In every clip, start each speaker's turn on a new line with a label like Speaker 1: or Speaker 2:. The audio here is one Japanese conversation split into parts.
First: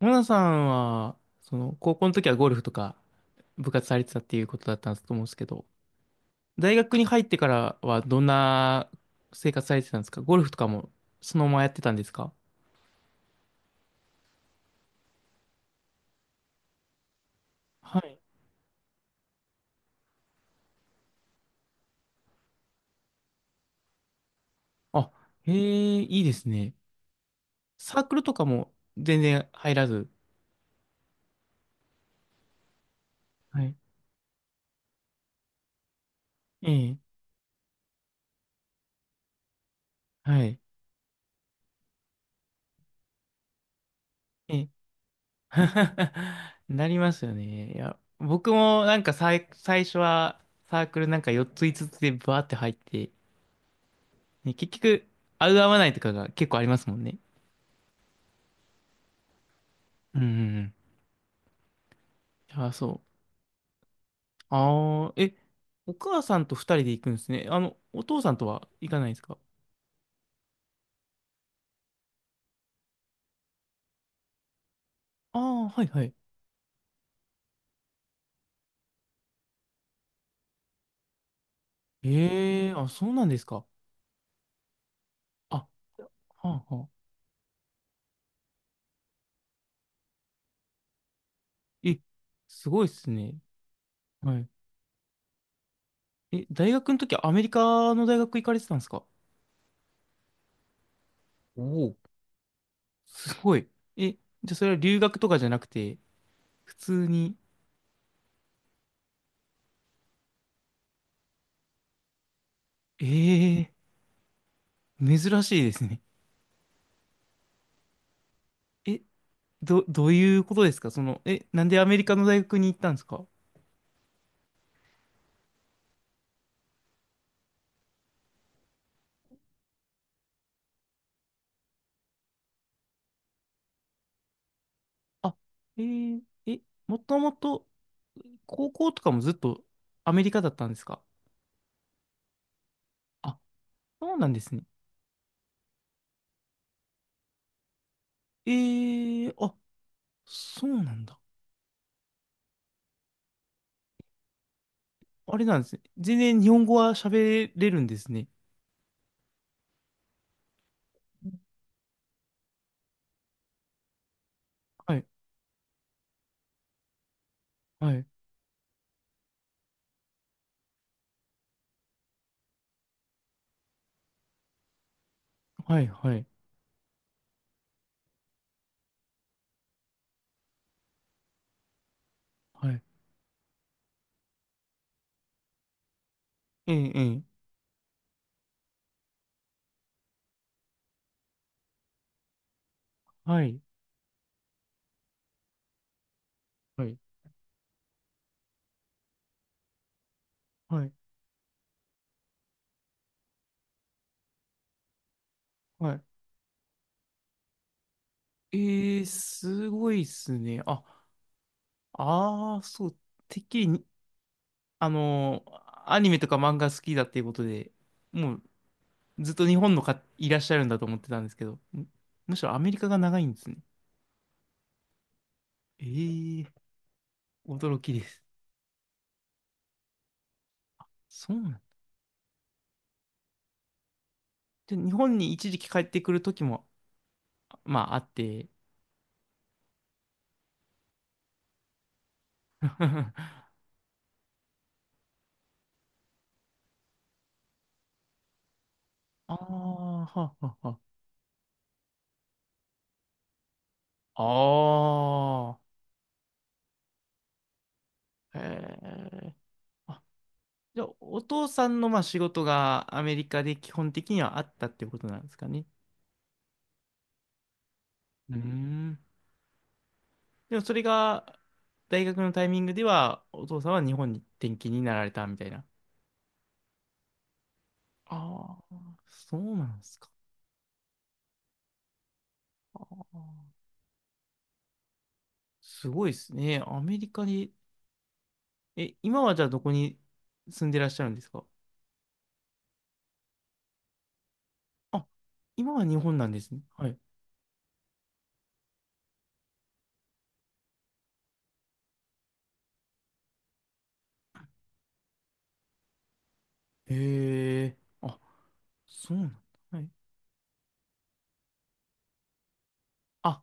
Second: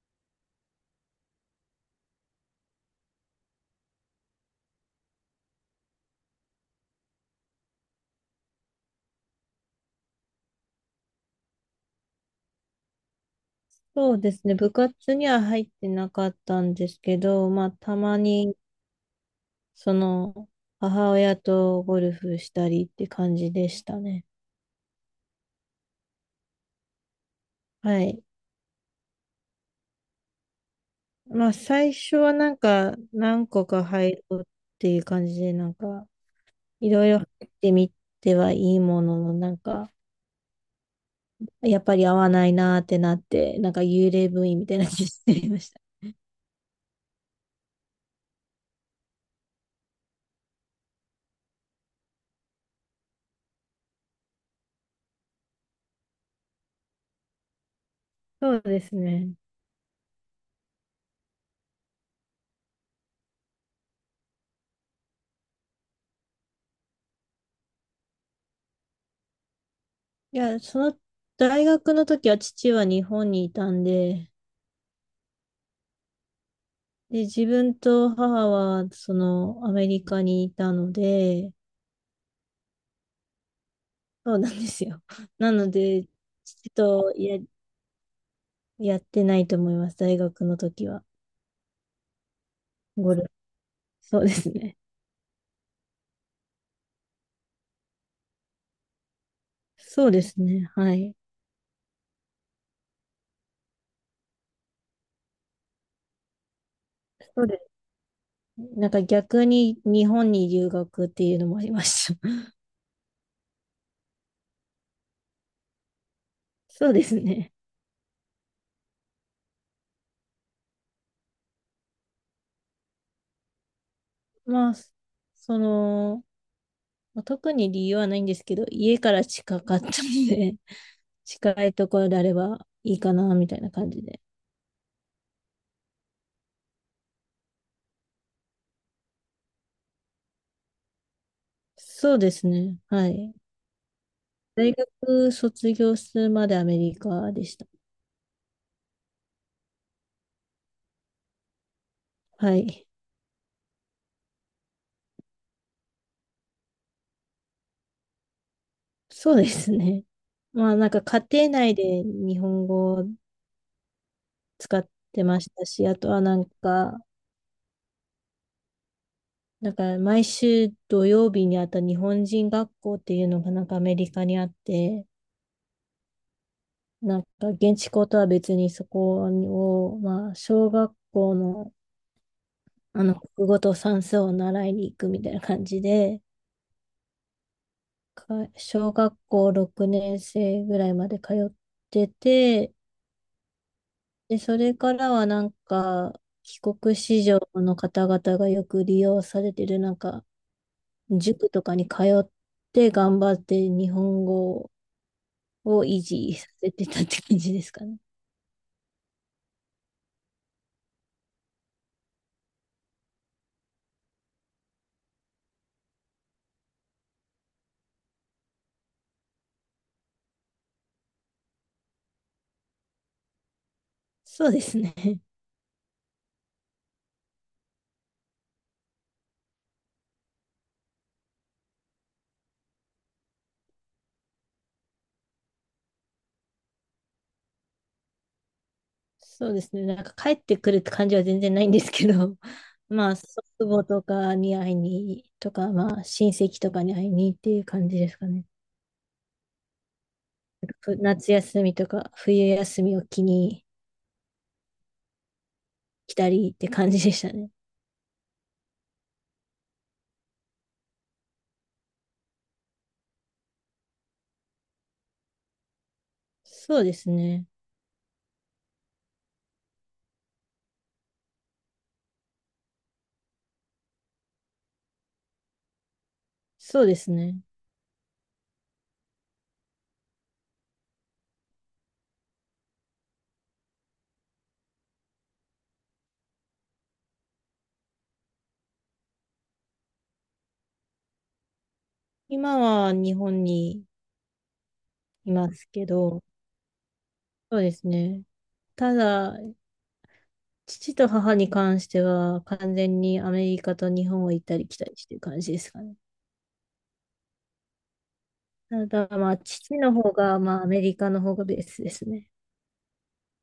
Speaker 1: モナさんは、高校の時はゴルフとか部活されてたっていうことだったと思うんですけど、大学に入ってからはどんな生活されてたんですか？ゴルフとかもそのままやってたんですか？
Speaker 2: そうですね。部活には入ってなかったんですけど、まあ、た
Speaker 1: は
Speaker 2: ま
Speaker 1: い。
Speaker 2: に、その、母親とゴルフしたりって感じでしたね。
Speaker 1: あ、へえ、いいですね。サ
Speaker 2: は
Speaker 1: ークル
Speaker 2: い。
Speaker 1: とかも全然入らず。
Speaker 2: まあ、最初は何
Speaker 1: は
Speaker 2: 個
Speaker 1: い。
Speaker 2: か入ろうっていう感じで、
Speaker 1: え
Speaker 2: い
Speaker 1: え。
Speaker 2: ろいろ入ってみてはいいものの、
Speaker 1: はい。
Speaker 2: やっぱり合わないなーってなって、なんか幽霊部
Speaker 1: え
Speaker 2: 員み
Speaker 1: え。
Speaker 2: たいな感じになりました。
Speaker 1: なりますよね。いや、僕も最初はサークルなんか4つ5つつでバーって入って、ね、結局、合う合わないとかが結構ありますもんね。
Speaker 2: そうですね。
Speaker 1: うんうんうん。ああ、そう。ああ、え、お母さんと二人で行くんですね。お父さんとは行かないですか？
Speaker 2: いや、大学の時は父は日本にいたんで、
Speaker 1: ああ、はいはい。
Speaker 2: で、自分と母は、アメリカにいたので、
Speaker 1: ええ、あ、そうなんですか。
Speaker 2: そうなんですよ。な
Speaker 1: あ、は
Speaker 2: ので、
Speaker 1: あ、
Speaker 2: 父
Speaker 1: はあ。
Speaker 2: とや、やってないと思います。大学の時は。
Speaker 1: え、すごいっす
Speaker 2: ゴルフ。
Speaker 1: ね。
Speaker 2: そうで
Speaker 1: はい。
Speaker 2: すね。
Speaker 1: え、大学の時アメリカの大学行かれてたんですか？
Speaker 2: そうですね。はい。
Speaker 1: お、おー。すごい。じゃあそれは留学とかじゃなくて、普通に、
Speaker 2: そうです。なんか逆に日本に留学っていうのもありました。
Speaker 1: ええ、珍しいですね。
Speaker 2: そうですね。
Speaker 1: え、どういうことですか？なんでアメリカの大学に行ったんですか？
Speaker 2: まあ、その、まあ特に理由はないんですけど、家から近かったので、近いところであればいいかな、みたいな感じで。
Speaker 1: あ、えー、え、もともと高校とかもずっとアメリカだったんですか？
Speaker 2: そうですね。はい。
Speaker 1: あ、そうなんですね。
Speaker 2: 大学卒業するまでアメリカでした。
Speaker 1: えー、あ、そうなんだ。
Speaker 2: はい。
Speaker 1: あれなんですね。全然日本語は喋れるんですね。
Speaker 2: そうですね。まあなんか家庭内で日本語を使っ
Speaker 1: はい、
Speaker 2: てましたし、あとはなんか、
Speaker 1: はい、
Speaker 2: なんか毎週土曜日にあった日本人学校っていうのがなんかアメリカにあって、
Speaker 1: はい、はい、
Speaker 2: なんか現地校とは別にそこを、まあ小学校の
Speaker 1: はい。
Speaker 2: あの国語と算数を習いに行くみたいな感じで、
Speaker 1: ええ、ええ、
Speaker 2: か小学校6年生ぐらいまで通ってて、
Speaker 1: はい、
Speaker 2: で、それからはなんか、帰
Speaker 1: は
Speaker 2: 国
Speaker 1: い、
Speaker 2: 子女の方々がよく利用されてる、なんか、
Speaker 1: はい、
Speaker 2: 塾とかに通って頑張って日本語を
Speaker 1: は
Speaker 2: 維
Speaker 1: い。
Speaker 2: 持させてたって感じですかね。
Speaker 1: えー、すごいっすね。あ、ああ、そう、てっきりにあのー、アニメとか漫画好きだっていうことで、もうずっと日本のかいらっしゃるんだと思ってたんですけど、むしろアメリカが長いんですね。
Speaker 2: そうですね。
Speaker 1: ええ、驚きです。そうなんで、日本に一時期帰ってくる時も、まああって、
Speaker 2: そうですね。なんか帰ってくるって感じは全然ないんですけど、まあ、祖 父母とかに会いに、とか、まあ、親戚とかに会いにっていう感じですかね。
Speaker 1: ああ、はあ、はあ、は
Speaker 2: 夏休みとか冬休みを機に
Speaker 1: あ。あ
Speaker 2: 来たりって感じでしたね。
Speaker 1: あ、へえ。あ、じゃあ、お父さんのまあ仕事がアメリカで基本的にはあったってことなんですかね。
Speaker 2: そうですね。
Speaker 1: うーん。でもそれが、大学のタイミングでは、お父さんは日本に転勤になられたみたいな。
Speaker 2: そうですね。
Speaker 1: ああ、そうなんですか。あー、すごいですね。アメリカに、え、今はじゃあどこに住んでらっしゃるんですか？
Speaker 2: 今は日本に
Speaker 1: あ、
Speaker 2: います
Speaker 1: 今は
Speaker 2: け
Speaker 1: 日本
Speaker 2: ど、
Speaker 1: なんですね。はい。
Speaker 2: そうですね。ただ、父と母に関しては、完全にアメリカと日本を行ったり来たりしてる感じですかね。
Speaker 1: へえ、あ、
Speaker 2: ただ、
Speaker 1: そうなん
Speaker 2: まあ、父
Speaker 1: だ。はい。
Speaker 2: の方が、まあ、アメリカの方がベースですね。
Speaker 1: あ、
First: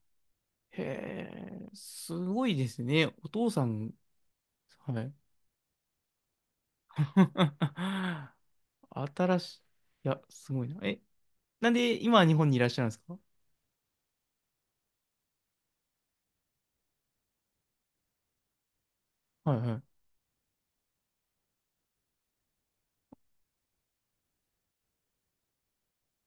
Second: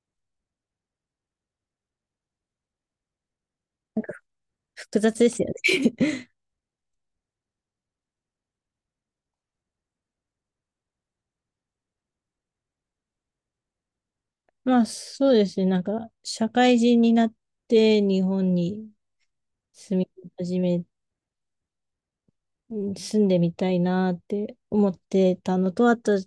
Speaker 1: へえ、すごいですね。お父さん、は
Speaker 2: 複
Speaker 1: い。
Speaker 2: 雑ですよね。
Speaker 1: 新しい、いや、すごいな。え、なんで今は日本にいらっしゃるんですか？
Speaker 2: まあ、そうですね。社会人になって日本に
Speaker 1: はいは
Speaker 2: 住
Speaker 1: い
Speaker 2: み始め、住んでみたいなって思ってたのと、あと、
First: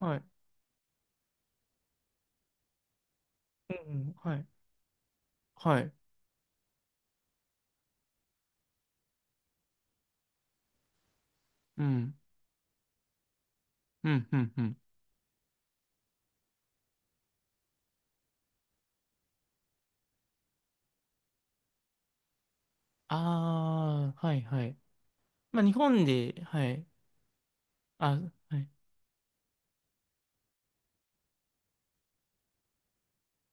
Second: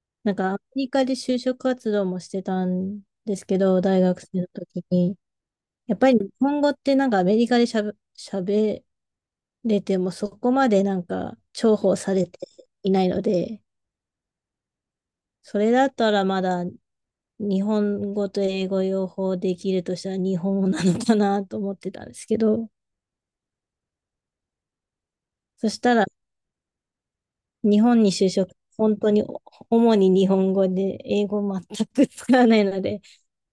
Speaker 1: はい。
Speaker 2: なんかアメリカで就職活動もしてたんですけ
Speaker 1: うん
Speaker 2: ど、大
Speaker 1: うん、
Speaker 2: 学
Speaker 1: は
Speaker 2: 生
Speaker 1: い
Speaker 2: の時に。
Speaker 1: はい。
Speaker 2: やっぱり日本語ってなんかアメリカでしゃべ、喋れてもそこまでなんか重
Speaker 1: う
Speaker 2: 宝さ
Speaker 1: ん
Speaker 2: れていないので、
Speaker 1: うんうんうん。
Speaker 2: それだったらまだ日本語と英語両方できるとしたら日本語なのかなと思ってたんですけど、
Speaker 1: ああー、はいはい。まあ
Speaker 2: そ
Speaker 1: 日
Speaker 2: した
Speaker 1: 本
Speaker 2: ら
Speaker 1: で、はい。
Speaker 2: 日本に
Speaker 1: あ、
Speaker 2: 就職、
Speaker 1: はい。
Speaker 2: 本当に主に日本語で英語全く使わないので、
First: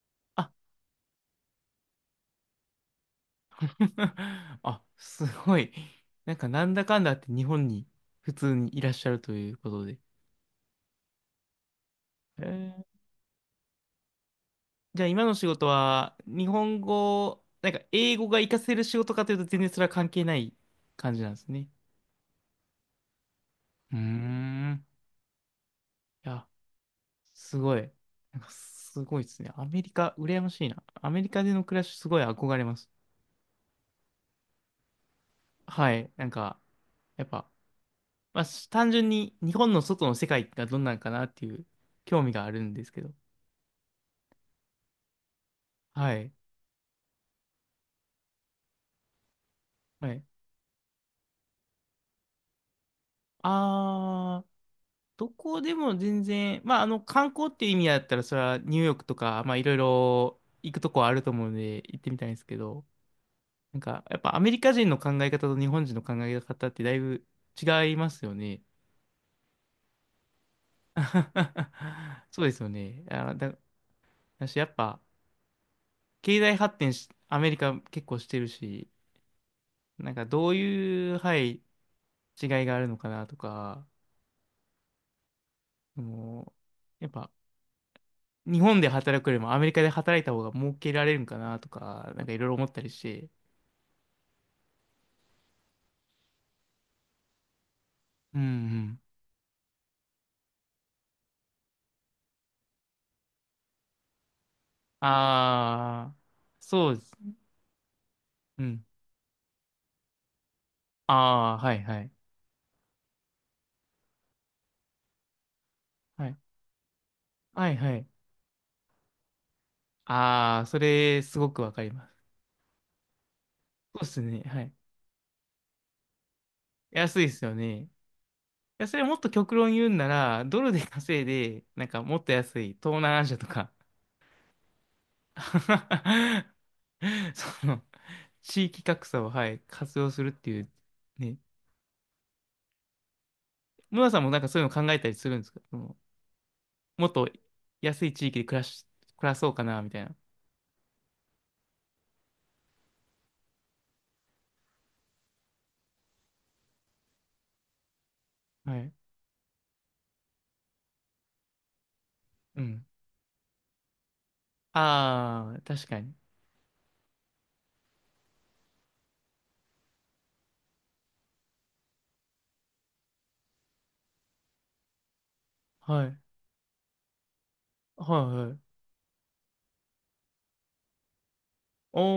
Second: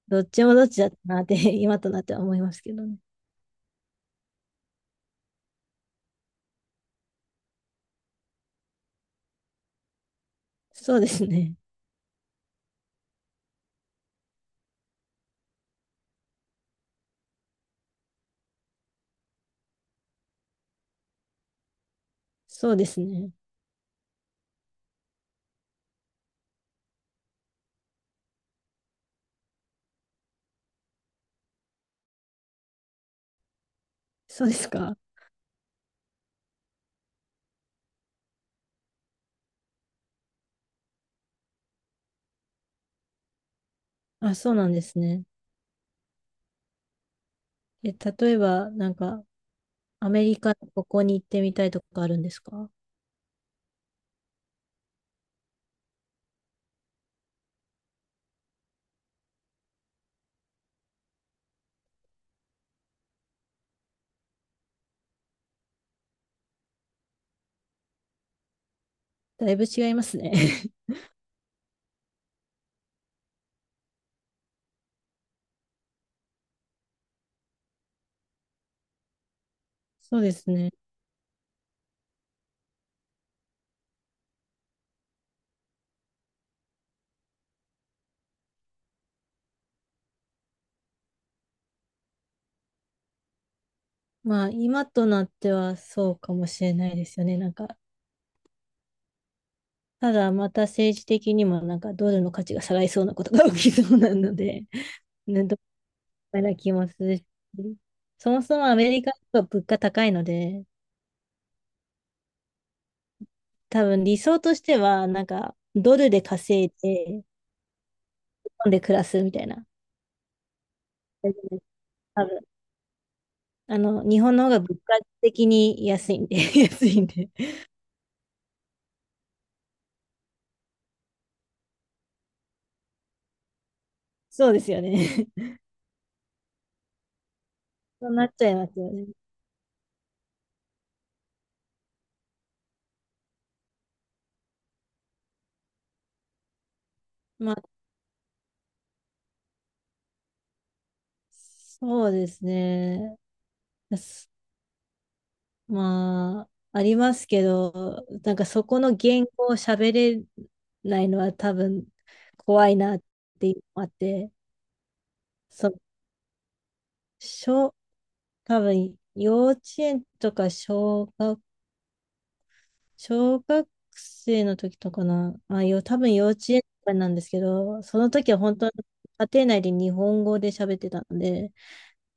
Speaker 2: どっち
Speaker 1: あ。
Speaker 2: もどっちだったなって今となっては思いますけどね。
Speaker 1: あ、すごい。なんかなんだかんだあって日本に普通にいらっしゃるということで。
Speaker 2: そうですね。
Speaker 1: えー、じゃあ今の仕事は日本語、なんか英語が活かせる仕事かというと全然それは関係ない感じなんですね。
Speaker 2: そうですね。
Speaker 1: うーん。いや、すごい。なんかすごいですね。アメリカ、羨ましいな。アメリカでの暮らし、すごい憧れます。
Speaker 2: そうですか。
Speaker 1: はい。なんか、やっぱ、まあ、単純に日本の外の世界がどんなんかなっていう興味があるんですけど。
Speaker 2: あ、そうなんですね。
Speaker 1: はい。
Speaker 2: え、例えば、ア
Speaker 1: はい。
Speaker 2: メリカのここに行ってみたいとかあるんですか？
Speaker 1: あー、どこでも全然、観光っていう意味だったら、それはニューヨークとか、まあ、いろいろ行くとこはあると思うので、行ってみたいんですけど、やっぱアメリカ人の考え方と日本人の考え方ってだいぶ違いますよね。
Speaker 2: だいぶ違いますね。
Speaker 1: そうですよね。あ、だし、やっぱ、経済発展し、アメリカ結構してるし、なん
Speaker 2: そう
Speaker 1: か
Speaker 2: で
Speaker 1: ど
Speaker 2: す
Speaker 1: う
Speaker 2: ね。
Speaker 1: いう、はい、違いがあるのかなとか、その、やっぱ、日本で働くよりもアメリカで働いた方が儲けられるんかなとか、なんかいろいろ思ったりして。
Speaker 2: まあ、今となってはそうかもしれないですよね。
Speaker 1: うんうん。
Speaker 2: ただまた政治的にもなんかドルの価値が下がりそうなことが起きそうなので、ね、ど
Speaker 1: ああ、
Speaker 2: うな気も
Speaker 1: そう
Speaker 2: す
Speaker 1: です。
Speaker 2: るし、そもそ
Speaker 1: う
Speaker 2: もア
Speaker 1: ん。
Speaker 2: メリカは物価高いので、
Speaker 1: ああ、はいはい。
Speaker 2: 多分理想としては、ドルで
Speaker 1: はい。
Speaker 2: 稼いで、
Speaker 1: はいはい。
Speaker 2: 本で暮らすみたいな。
Speaker 1: ああ、それ、
Speaker 2: 大
Speaker 1: す
Speaker 2: 丈
Speaker 1: ご
Speaker 2: 夫で
Speaker 1: く
Speaker 2: す
Speaker 1: わかりま
Speaker 2: 多
Speaker 1: す。
Speaker 2: 分。あ
Speaker 1: そう
Speaker 2: の、
Speaker 1: で
Speaker 2: 日
Speaker 1: す
Speaker 2: 本
Speaker 1: ね。
Speaker 2: の方が
Speaker 1: はい。
Speaker 2: 物価的に安いんで、安いん
Speaker 1: 安いで
Speaker 2: で。
Speaker 1: すよね。や、それもっと極論言うんなら、ドルで稼いで、なんかもっと安い東南アジアとか、
Speaker 2: そうですよね。
Speaker 1: その、
Speaker 2: そうなっちゃい
Speaker 1: 地
Speaker 2: ます
Speaker 1: 域
Speaker 2: よね。
Speaker 1: 格差を、はい、活用するっていう、ね。ムラさんもなんかそういうの考えたりするんですか？その、もっと
Speaker 2: まあ、
Speaker 1: 安い地域で暮らし、暮らそうかな、みたいな。
Speaker 2: そうですね。すまあ、ありますけど、なんかそ
Speaker 1: は
Speaker 2: こ
Speaker 1: い。
Speaker 2: の言語を喋れないのは多分
Speaker 1: う
Speaker 2: 怖い
Speaker 1: ん。
Speaker 2: なっていうのもあって、
Speaker 1: ああ、
Speaker 2: そう、
Speaker 1: 確かに。
Speaker 2: 小、多分幼稚園とか小学生の時とかな、あ、よ、多
Speaker 1: は
Speaker 2: 分
Speaker 1: い。
Speaker 2: 幼稚園とかなんですけど、その
Speaker 1: は
Speaker 2: 時
Speaker 1: い
Speaker 2: は
Speaker 1: は
Speaker 2: 本当に
Speaker 1: い。
Speaker 2: 家庭内で日本語で喋ってたので、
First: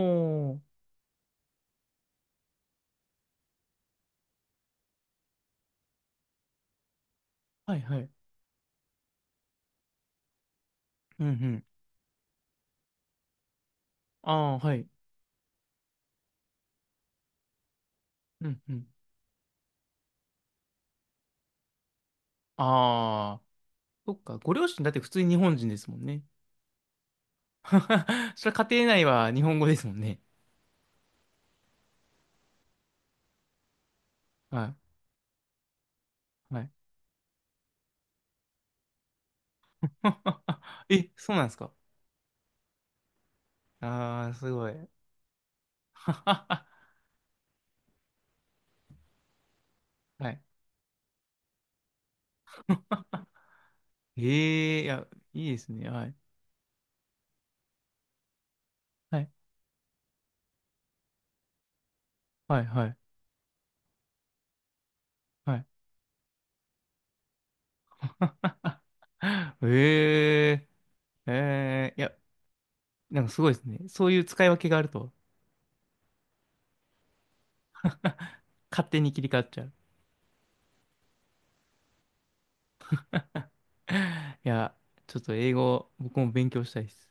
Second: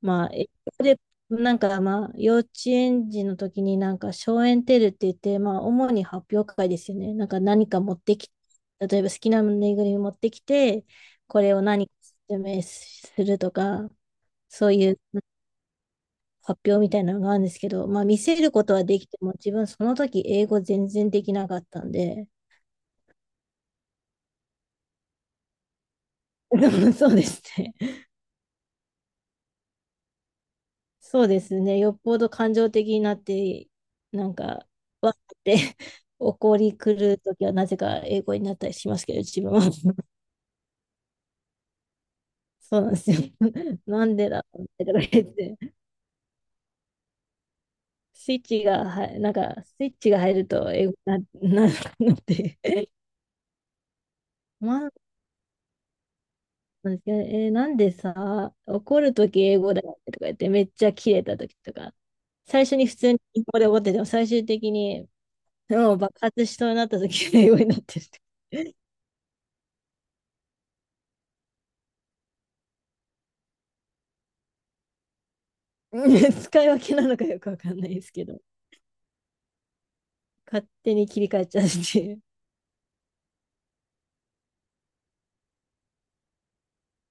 Speaker 2: まあ、英
Speaker 1: ー。
Speaker 2: 語で、なんかまあ、幼稚園児の時に小園テルって言って、まあ、主に発表会ですよね。なんか何
Speaker 1: は
Speaker 2: か
Speaker 1: い
Speaker 2: 持
Speaker 1: は
Speaker 2: っ
Speaker 1: い。
Speaker 2: てき、例えば好きなぬいぐるみ持ってきて、
Speaker 1: うんう
Speaker 2: これを
Speaker 1: ん。
Speaker 2: 何か説明するとか、
Speaker 1: ああ、
Speaker 2: そう
Speaker 1: はい。
Speaker 2: いう発表みたいなのがあるんですけど、まあ、見せ
Speaker 1: う
Speaker 2: る
Speaker 1: ん
Speaker 2: こ
Speaker 1: う
Speaker 2: とは
Speaker 1: ん。
Speaker 2: できても、自分その時英語全然できなかったんで、
Speaker 1: ああ、そっか。ご両親だって普通に日本人ですもんね。
Speaker 2: でもそうですね。
Speaker 1: それ家庭内は日本語ですもんね。
Speaker 2: そうですね。よっぽど感情的になって、なんか、
Speaker 1: は
Speaker 2: わーって
Speaker 1: い。
Speaker 2: 怒
Speaker 1: は
Speaker 2: り
Speaker 1: い。
Speaker 2: 狂うときはなぜか英語になったりしますけど、自分は。
Speaker 1: え、そうなんですか？
Speaker 2: そうなんですよ。なん
Speaker 1: ああ
Speaker 2: で
Speaker 1: ー、
Speaker 2: だ
Speaker 1: す
Speaker 2: ろうっ
Speaker 1: ごい。
Speaker 2: てとか 言って、
Speaker 1: は
Speaker 2: スイッチが入る
Speaker 1: い。
Speaker 2: と英語になるのって。
Speaker 1: ええ、い
Speaker 2: まあ、
Speaker 1: や、いいですね。はい。
Speaker 2: なんですけどね、えーなんでさ、怒る
Speaker 1: はい。
Speaker 2: とき英語だよってとか言って、めっちゃキレたときとか、
Speaker 1: はい。
Speaker 2: 最初
Speaker 1: は
Speaker 2: に普
Speaker 1: い。
Speaker 2: 通に英語で怒ってても、最終的に
Speaker 1: はい、
Speaker 2: もう爆発しそうになった時が英語になってる。
Speaker 1: あ。 ええ、ええ、いや、なんかすごいですね。そういう使い分けがあると、
Speaker 2: 使い分けなのかよくわかんないですけど、
Speaker 1: 勝手に切り替わっちゃう。
Speaker 2: 勝手に切り替えちゃうっていう。
Speaker 1: いや、ちょっと英語、僕も勉強したいです。